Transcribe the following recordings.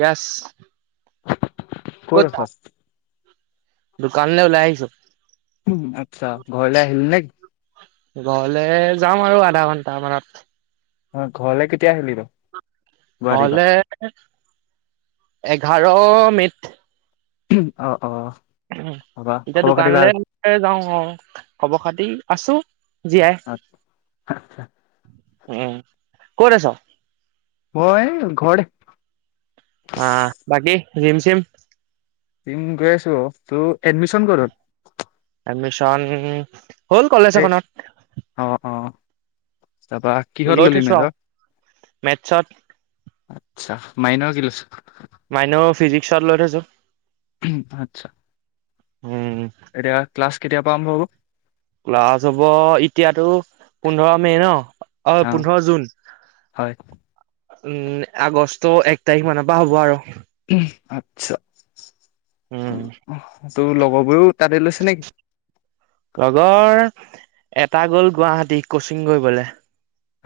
Yes. কত আছা? দোকানলৈ ওলাই আহিছো। উম ', আচ্ছা, ঘৰলৈ আহিল নে কি? ঘৰলে যাম আৰু আধা ঘন্টা মানত। অহ ', ঘৰলে কেতিয়া আহিবি বাৰু? নহলে এক এঘাৰ মেইট [unintelligible] অ অ। উ তাৰপা এতিয়া খবৰ খাতি ভাল? দোকানলে যাওঁ আও, খবৰ খাতি, আছো জীয়াই। উম ক'ত আছ? মই ঘৰতে। আ বাকী যিম চিম জিম গৈ আছো, তোৰ এডমিচন কত হল? এডমিছন হ'ল কলেজ এই এখনত তাৰপৰা কিহত লৈ ললি থৈছো আৰু মেজৰ? মেথছত আত্ছা। মাইনৰ কি লৈছ? মাইনৰ ফিজিক্সত লৈ থৈছো। হম্ আচ্ছা। উম এতিয়া ক্লাছ? কেতিয়া পা আৰম্ভ হব? ক্লাছ হব এতিয়াতো পোন্ধৰ মে' ন। অ পোন্ধৰ জুন। হয়। উম আগষ্ট এক তাৰিখ মানৰ পা হ'ব আৰু। উ আচ্ছা উ উম [inaudible] তোৰ লগৰবোৰেও। তাতে লৈছে নেকি? লগৰ এটা গ'ল গুৱাহাটী কচিং কৰিবলে।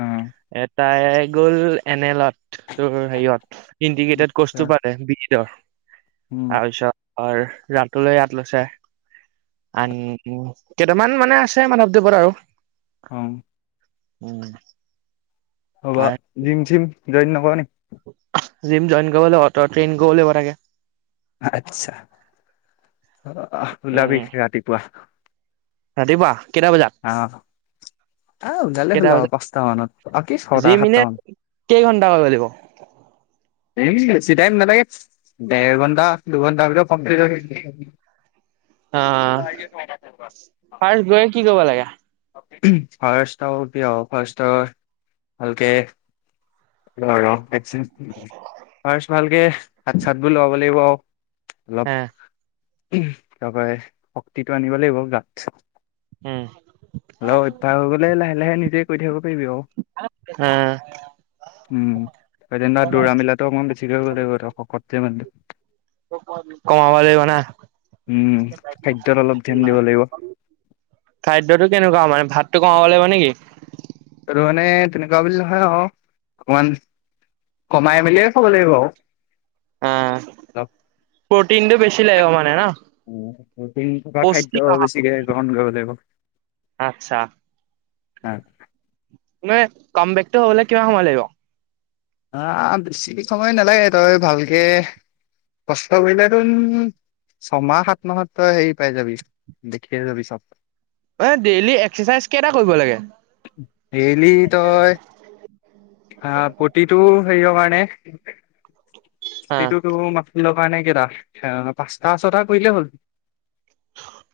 অ' এ তাই গ'ল এনেলত, তোৰ হেৰিয়ত। ইণ্ডিকেটেড আচ্ছা কৰ্চটো পালে বিগীতৰ। উম [unintelligible] [inaudible] আৰ ৰাতুলে ইয়াত লৈছে। আন কেইটামান মানে আছে মাধৱদেৱত আৰু। অ উম [unintelligible] অব জিম চিম? জইন নকৰ নেকি? জিম জইন কৰিব লাগিব তই ট্ৰেইন কৰিব লাগিব তাকে আচ্ছা অঁ ওলাবি উম ৰাতিপুৱা। ৰাতিপুৱা কেইটা বজাত অ অঁ, ওলালে কেইটা হ'ল আৰু বজাত পাঁচটা মানত আৰু কি ছটা জিম এনে সাতটা মান কেই ঘন্টা কৰিব লাগিব বেছি টাইম নালাগে দেৰ ঘন্টা দুঘণ্টাৰ ভিতৰত কমপ্লিট হৈ অ ফাৰ্ষ্ট গৈ কি কৰিব লাগে ফাৰ্ষ্ট আৰু কি আৰু ফাৰ্ষ্ট ভালকে ৰহ এক ছেকেণ্ড ভালকে হাত চাত বোৰ লব লাগিব আৰু হে অলপ তাৰ পৰাই শক্তিটো আনিব লাগিব গাত উম অল উৎফাস হৈ গ'লে লাহে লাহে নি দে কৰি থাকিব পাৰিবি আও অ উম তই যেনিবা দৌৰা মেলাটো অকমান বেছি কৰিব লাগিব তই শকত যে মানুহটো কমাব লাগিব ন উম খাদ্যত অলপ ধ্যান দিব লাগিব খাদ্যটো কেনেকুৱা মানে ভাত কমাব লাগিব নেকি ত মানে তেনেকুৱা বুলি নহয় আৰু অকমান কমাই মেলিয়ে খাব লাগিব আৰু অঁ, অলপ প্ৰটিনটো বেছি লাগিব মানে ন উম প্ৰটিন থকা পৌষ্টিক খাদ্য আহাৰ বেছিকে গ্ৰহণ কৰিব লাগ অহ আচ্ছা মানে কাম বেক টো হবলে কিমান সময় লাগিব আহ, বেছি সময় নালাগে তই ভালকে কষ্ট কৰিলে তোন ছমাহ সাত মাহত তই হেৰি পাই যাবি দেখিয়ে যাবি চব এ ডেইলি এক্সাৰচাইজ কেইটা কৰিব লাগে ডেইলি তই আহ প্ৰতিটো হেৰিয় কাৰণে হা সেইটোটো মাফি লক কাৰনে কেইটা পাঁচটা ছটা কৰিলেই হ'ল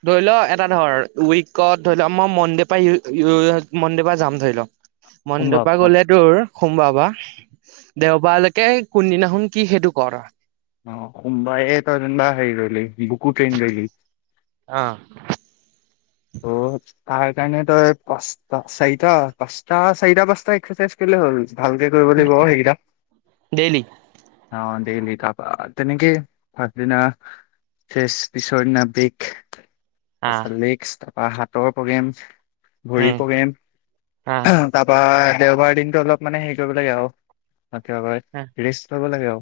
ধৰি লও এটা ধৰ উইকত ধৰি লও মই মনডে পৰা মনডেৰ পৰা যাম ধৰি লও মনদে সোমবাৰ পা অ গলে তোৰ সোমবাৰ পা দেওবাৰালৈকে কোন দিনাখন কি সেইটো ক তই অ সোমবাৰে তই যেনিবা হেৰি ললি বুকু ট্ৰেইন কৰিলি অ ত তাৰ কাৰণে তই পাঁচটা চাৰিটা পাঁচটা চাৰিটা পাঁচটা এক্সাৰচাইজ কৰিলে হ'ল ভালকে কৰিব লাগিব অ এইকেইটা ডেইলি অ দেইলি তাৰপা তেনেকে আকদিনা ফেচ পিছৰ দিনা বেগ আহ আচতা লেগচ্ তা পা হাতৰ প্ৰগ্ৰেমচ্ ভৰি উম প্ৰগ্ৰেম আহ আ হা তাৰপা দেওবাৰৰ দিনতটো অলপ মানে হেৰি কৰিব লাগে আও কিবা কয় ৰেষ্ট লব লাগে আও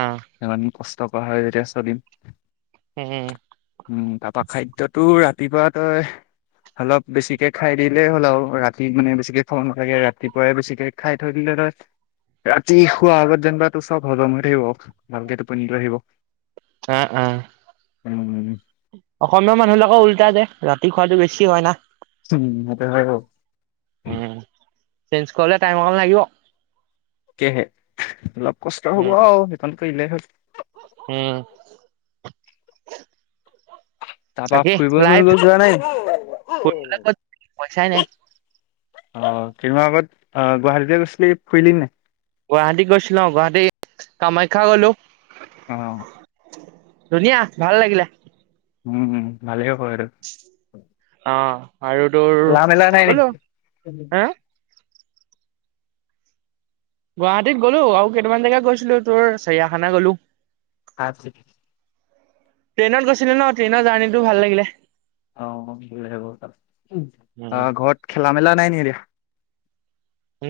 আহ ইমান কষ্ট তা পা হৈ যেতিয়া চলিম উম উম তাৰাপা খাদ্যতো ৰাতি ৰাতিপুৱা তই অলপ বেছিকে খাই দিলেই হ'ল আৰু ৰাতি মানে বেছিকে খাব নালাগে ৰাতিপুৱাই বেছিকে খাই থৈ দিলে তই ৰাতি শোৱাৰ আগত যেনিবা তোৰ চব হজম হৈ থাকিব ভালকে টুপনিতো আহিব আহ আহ উমমম অসমীয়া মানুহবিলাকৰ উল্টা যে ৰাতি খোৱাটো বেছি হয় না উম সেটো হয় বাৰু চেঞ্জ কৰিবলে টাইম অকণ লাগিব তাকেহে অলপ কষ্ট হ'ব উম আৰু সেইকণ লে হল উম তাৰপা বাকী ফুৰিব লাইফ চুঙৰিব যোৱা নাই নি অ ফুৰিবলৈ ক'ত যাবি, পইচাই নাই কেইদিনমান আগত অ গুৱাহাটীলে গৈছিলি ফুৰিলি নাই গুৱাহাটী গৈছিলো গুৱাহাটী কামাখ্যা গলো অহ ধুনীয়া ভাল লাগিলে উমম ভালে হ অ আৰু তোৰ খেলা মেলা নাই নেকি গলো আ গুৱাহাটীত গলো আৰু কেইটামান জেগা গৈছিলো তোৰ চৰিয়াখানা গ'লো আছ ট্ৰেইনত গৈছিলো ন ট্ৰেইনৰ জাৰ্ণিটো ভাল লাগিলে অ ভালে হল উম অহ ঘৰত খেলা মেলা নাই নি এতিয়া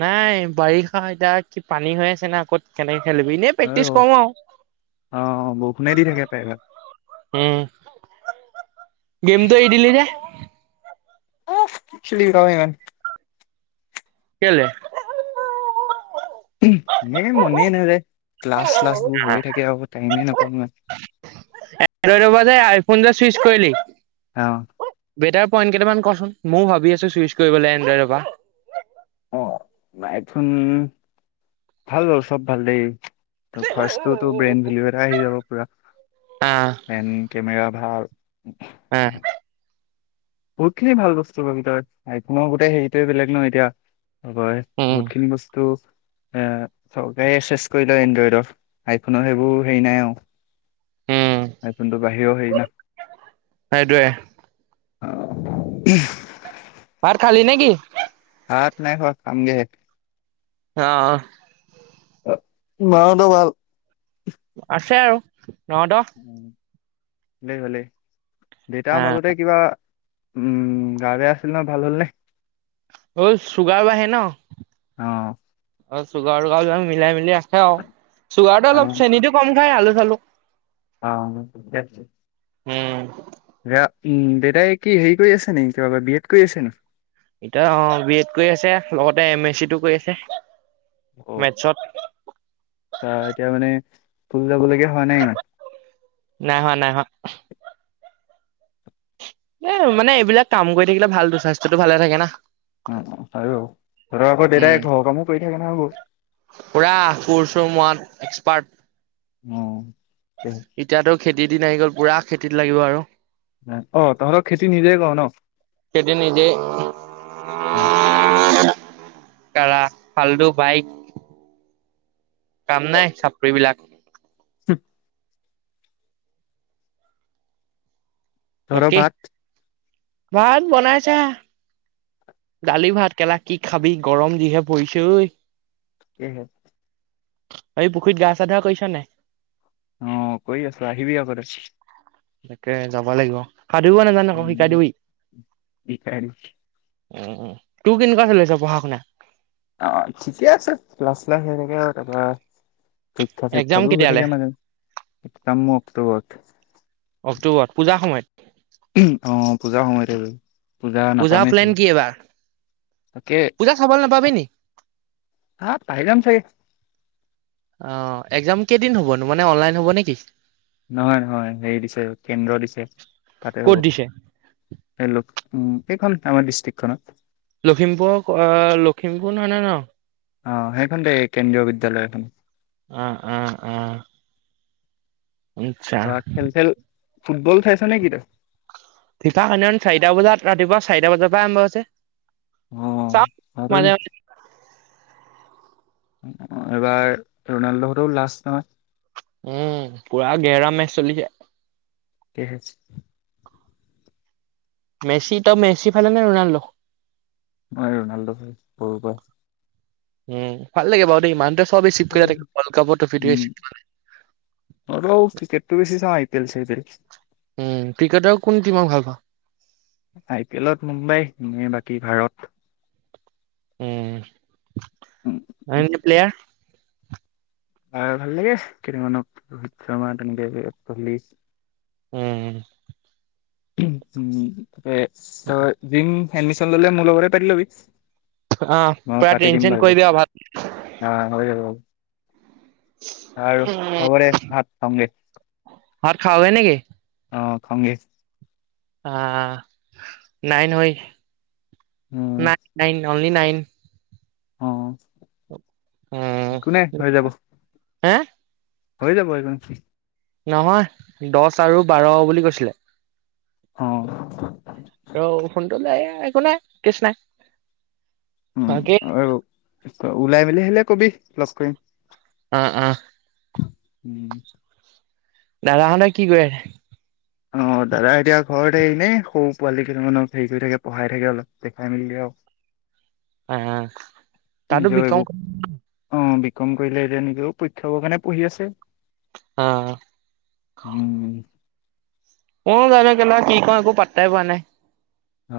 নাই বাৰিষা এতিয়া কি পানী হৈ আছে না কত কেনেকে এনেই প্ৰেক্টিচ বাৰু অ কৰো আও বৰষুণে দি থাকে প্ৰায়ভাগ উম গেমটো এৰি দিলি যে অ চুলি় গ ইমান কেলে উহু এ মনে নাজাই ক্লাছ শ্লাছ বোৰ হৈয়ে থাকে আও টাইমেই নাপাওঁ মই চুইছ কৰিলি? আহ বেটাৰ পইণ্ট কেইটামান কচোন, ময়ো ভাবি আছো চুইচ কৰিবলৈ এনডইডৰ পৰা অ নাইথোন ভাল বাও, চব ভাল দেই। ত ফাৰ্ষ্টটো টো ব্ৰেইন ভেল এ আহি যাব। পুৰা আহ এন কেমেৰা, ভাল। হ আহ [unintelligible] বহুত খিনি ভাল বস্তু পাবি তই। আইফোনৰ গোটেই হেৰিটোৱে বেলেগ ন এতিয়া। হয় হয় উম বহুত খিনি বস্তু, এ চৰকাৰে এচ এছ কৰি লয় এনড্ৰইডৰ। আইফোনৰ সেইবোৰ হেৰি নাই আও উম আইফোনটো বাহিৰৰেও সেই ন [inaudible] সেইটোৱে ভাত খালি নে কি? ভাত নাই খোৱা, খামগেহে অ অ মা হতৰ ভাল? আছে আৰু। ন দহ। ভালেই ভালেই। দেউতাৰ মাজতে কিবা, উম গা বেয়া আছিল নহয়, ভাল হ'লনে অ চুগাৰ আহে ন, অহ অ চুগাৰ উুগাও য মিলাই মিলা। সেৱ, চুগাৰ টো অলপ চেনীতটো কম খাই আলু চালু। অ উম উম দেউতাই কি হেৰি কৰি আছে নেকি, কিবা বি এড কৰি আছে নেকি? এতিয়া অ বি এড কৰি আছে লগতে এম এছ চি টো কৰি আছে মেস্কট। তা এতিয়া মানে যাবলগীয়া হোৱা নাই মানে, নাই হোৱা নাই হোৱা এ মানে এইবিলাক কাম কৰি থাকিলে ভালটো, স্বাস্থ্য টো ভালে থাকে না উম উম আৰু, তহতৰ আকৌ দেতাই উম ঘৰৰ কামো কৰি থাকে ন হ'বৌ পাট অ এতিয়াতো খেতিৰ দিন আহি গ'ল পুৰা খেতিত লাগিব আৰু অ তহঁতক খেতি নিজে কৰ ন। খেতি নিজেই তাৰা ফাল্ডু বাইক কাম নাই সাপৰি বিলাক। [unintelligible] ধৰ বাকী ভাত ভাত বনাইছে। ডালি ভাত কেলা কি খাবি গৰম দিহে পৰিছ ঐ। [unintelligible] এই পুখুৰীত গা চাহ ধোৱা কৰিছা নে নাই? অ কৰি আছো আহিবি আকৌ তাকে যাব লাগিব। সাঁতুৰিব নাজানো আকৌ শিকাই উম দিবি শিকাই দিম। উম তোৰ কেনেকুৱা চলি আছে পঢ়া শুনা? অ ঠিকে আছে ক্লাস শ্লাস হৈয় থাকে তাৰপৰা পৰীক্ষা একজাম চৰিক্ষা বাৰো হৈ থাকে কেতিয়ালে বাৰু মাজে মাজে কাৰণ মোৰ [unintelligible] অক্টোবৰত পূজাৰ সময়ত। অ পূজাৰ সময়তে গল। পূজা প্লেন কি এবাৰ? তকে পূজা চাবলৈ নাপাবি নি হা পাই যাম চাগে! অ এক্সাম কেইদিন হ'ব নো মানে অনলাইন হব নেকি? নহয় নহয় হেৰি দিছে কেন্দ্ৰ দিছে তাতে ক'ত হব দিছে সেই লোক উম এইখন আমাৰ ডিষ্ট্ৰিকখনত। লখিমপুৰক লখিমপুৰ নহয় ননে ন? অ সেইখন তেই কেন্দ্ৰীয় বিদ্যালয় খন। উম উম উম। অ খেল খেল। ফুটবল চাইছা নে কি তই? ফিফা চাৰিটা বজাত ৰাতিপুৱা চাৰিটা বজাৰ পৰা আৰম্ভ হৈছে। অ চাওঁ মাজে আৰুণ মাজে। এইবাৰ ৰনাল্ডোহতো লাষ্ট নহয়। উম পোৰা গেহেৰা মেচ চলিছে। [unintelligible] মেচি ত মেচি ফালে নে ৰোনাল্ডো? মই ৰনাল্ডো ভ সৰু পা। উম ভাল লাগে বাৰু দেই ইমানতে উম ক্ৰিকেটটো বেছি চ। কেলচে হ উম ক্ৰিকেটাও কোন দিমাক ভাল পা। কি ভাৰত। উম। উম, অ 'প্লেয়াৰ। আৰু ভাল লাগে কেইটামানক ৰোহিত শৰ্মা তেনেকে পলি। উম। উম উম। ত বিং এডমিশন ললে মোৰ লগৰে পাৰিলোবি। আহ ম পুৰা পাতি ট্ৰেইন দিম চেইন বাৰো কৰিবি আৰু ভাত অ' হৈ যাব। আৰু হবদে ভাত খাঙগে। ভাত খাওঁগে নেকি। অ' খংগে। অ' নাইন হৈ উম [inaudible] নাই নাই ন। Only nine. অ। কোনে হৈ যাব। হা। হৈ যাব। নহয় দহ আৰু বাৰ বুলি কৈছিলে। অ। অ সুটোলৈ একো নাই কষ্ নাই। উম বাকী আৰু। ওলাই মেলি হলে কবি প্ল। উম উ। উম। ন ৰা ন কি কৰে। অ' দাদা এতিয়া ঘৰত হৰিনেে সৰু পোৱালি কেইানক হেৰি কৰি থাকে পঢ়াই থাকে অলপ দেখাই মেলে আৰু। উ। জবুক অ। কম কৰিলে এতিয়া নেকি পৰীক্ষ কাৰণে পঢ়ি আছে। অ উম। অ' জানো [unintelligible] কো পাত্তাই পোৱা নাই।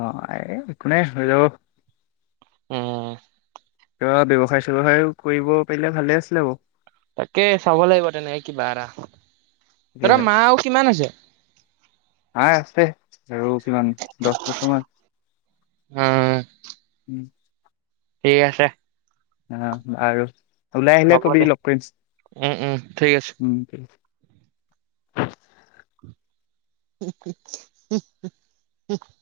অ' একোনোই হৈ যাব উম। কিবা ব্যৱসায় চ্ৱসায় কৰিব পাৰিলে ভালে আছিলে বৌ। তাকে চাব লাগিব তেনেকে কিবা এৰা তৰা তাকেহে মা আৰু কিমান আছে আমাৰ আছে আৰু কিমান দহ বছৰমান উম উম, ঠিক আছে। অ আৰু ওলাই আহিলে হ'ব কবি দে লগ কৰি উম উম ঠিক আছে উম। [unintelligible]